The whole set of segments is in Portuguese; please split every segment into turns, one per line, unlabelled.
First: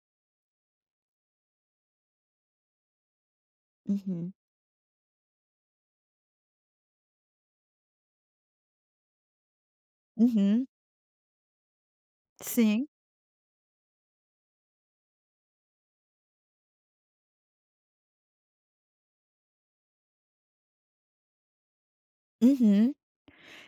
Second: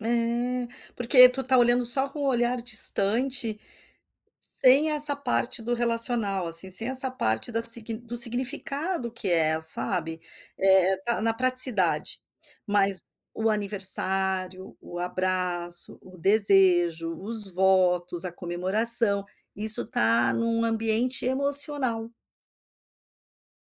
É, porque tu está olhando só com o olhar distante
Uhum.
sem essa parte do relacional, assim, sem essa parte da sig do significado que é, sabe?
Uhum.
É é na praticidade,
Sim.
mas o aniversário, o abraço, o desejo, os votos, a comemoração, isso tá num ambiente emocional.
Uhum,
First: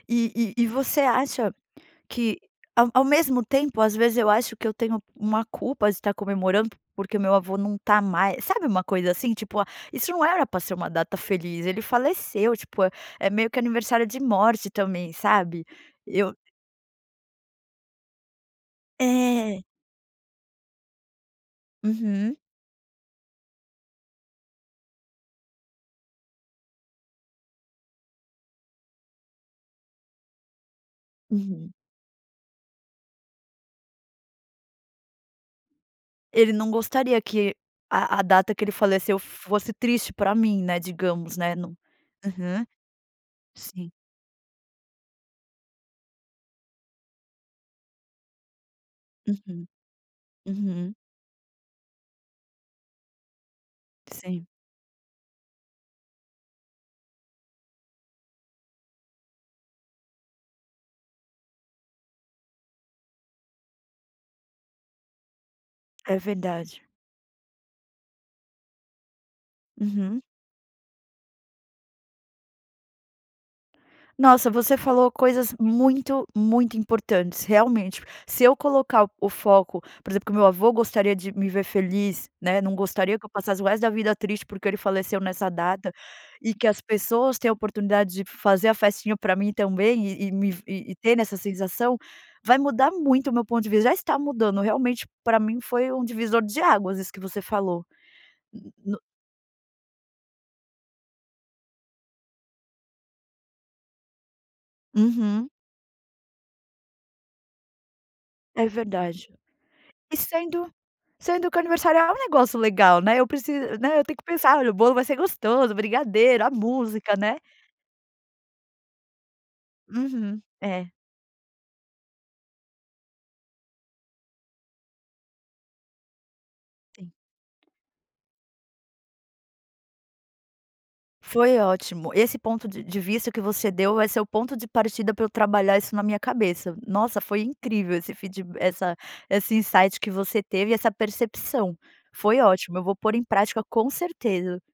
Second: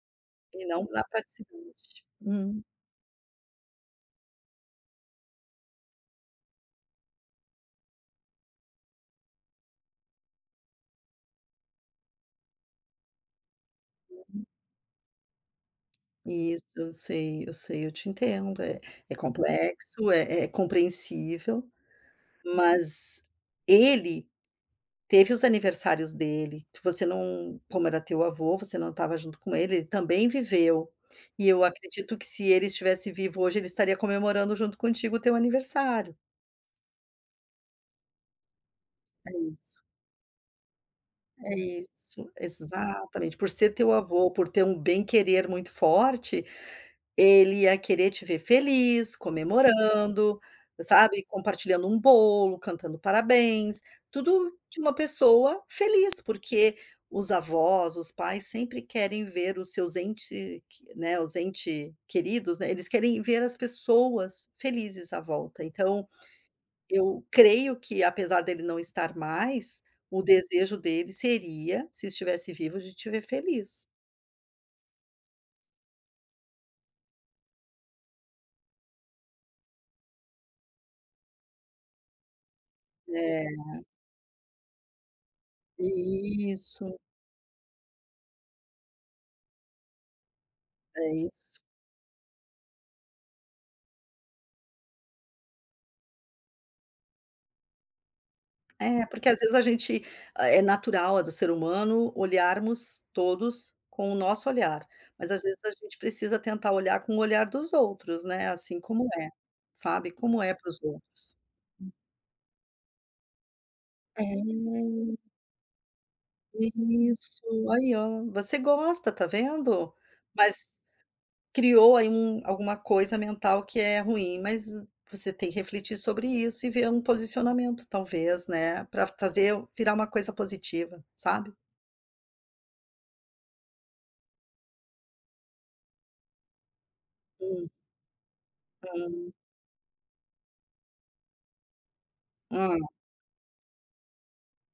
e e
E
e
não
você
na
acha
praticidade,
que
hum.
ao ao mesmo tempo às vezes eu acho que eu tenho uma culpa de estar comemorando, porque o meu avô não está mais sabe uma coisa assim, tipo isso não era pra ser uma data feliz, ele faleceu, tipo, é meio que aniversário de morte também sabe? Eu
Isso, eu sei, eu sei, eu te entendo é é
É.
complexo, é é compreensível,
Uhum.
mas ele teve os aniversários dele, que você não, como era teu avô você não estava junto com ele, ele também viveu, e eu
Uhum.
acredito que se ele estivesse vivo hoje ele estaria comemorando junto contigo o teu aniversário.
Ele não gostaria que a a data que ele faleceu
É isso.
fosse triste pra mim né digamos,
É
né, no
isso,
uhum.
exatamente, por ser teu avô, por ter um bem querer muito forte, ele ia querer te ver feliz,
Uhum.
comemorando,
Uhum.
sabe? Compartilhando um bolo, cantando um parabéns,
Sim.
tudo de uma pessoa feliz, porque os avós, os pais sempre querem ver os seus ente q né, os entes queridos, né, eles querem ver as pessoas felizes à volta então,
É verdade.
eu creio que apesar dele não estar mais, o
Uhum.
desejo dele seria, se estivesse vivo, de te ver feliz.
Nossa, você falou coisas muito, muito importantes realmente, se eu colocar o foco, por exemplo, que meu avô gostaria de me ver feliz, né. Não gostaria que eu passasse o resto
Né.
da vida triste porque ele faleceu nessa data, e que as
Isso.
pessoas têm a oportunidade de fazer a festinha pra mim também e e me, e
É
ter nessa
isso.
sensação, vai mudar muito o meu ponto de vista, já está mudando. Realmente, pra mim foi um divisor de águas isso que você falou, hum no
É porque às vezes a gente é natural, é do ser humano, olharmos todos com o nosso olhar, mas às
Uhum.
vezes a gente precisa tentar olhar com o olhar dos outros, né,
É
assim como é,
verdade.
sabe,
E
como é para
sendo,
os outros.
sendo que o aniversário é um negócio legal, né, eu preciso, né, eu tenho
É
que pensar olha o bolo vai ser
nem
gostoso, o brigadeiro, a música, né.
Isso aí ó, você gosta, está vendo?
Uhum,
Mas,
é.
criou aí um alguma coisa mental que é ruim, mas, você tem que refletir sobre isso e ver um
Sim.
posicionamento talvez, né, pra fazer virar uma coisa positiva, sabe?
Foi ótim,o esse ponto de de vista que você deu vai ser o ponto de partida pra eu trabalhar isso na minha cabeça, nossa foi
Hum.
incrível esse feedba essa
Hum.
esse insight que você teve e essa percepção foi ótimo
Hum.
eu vou pôr em prática com certeza.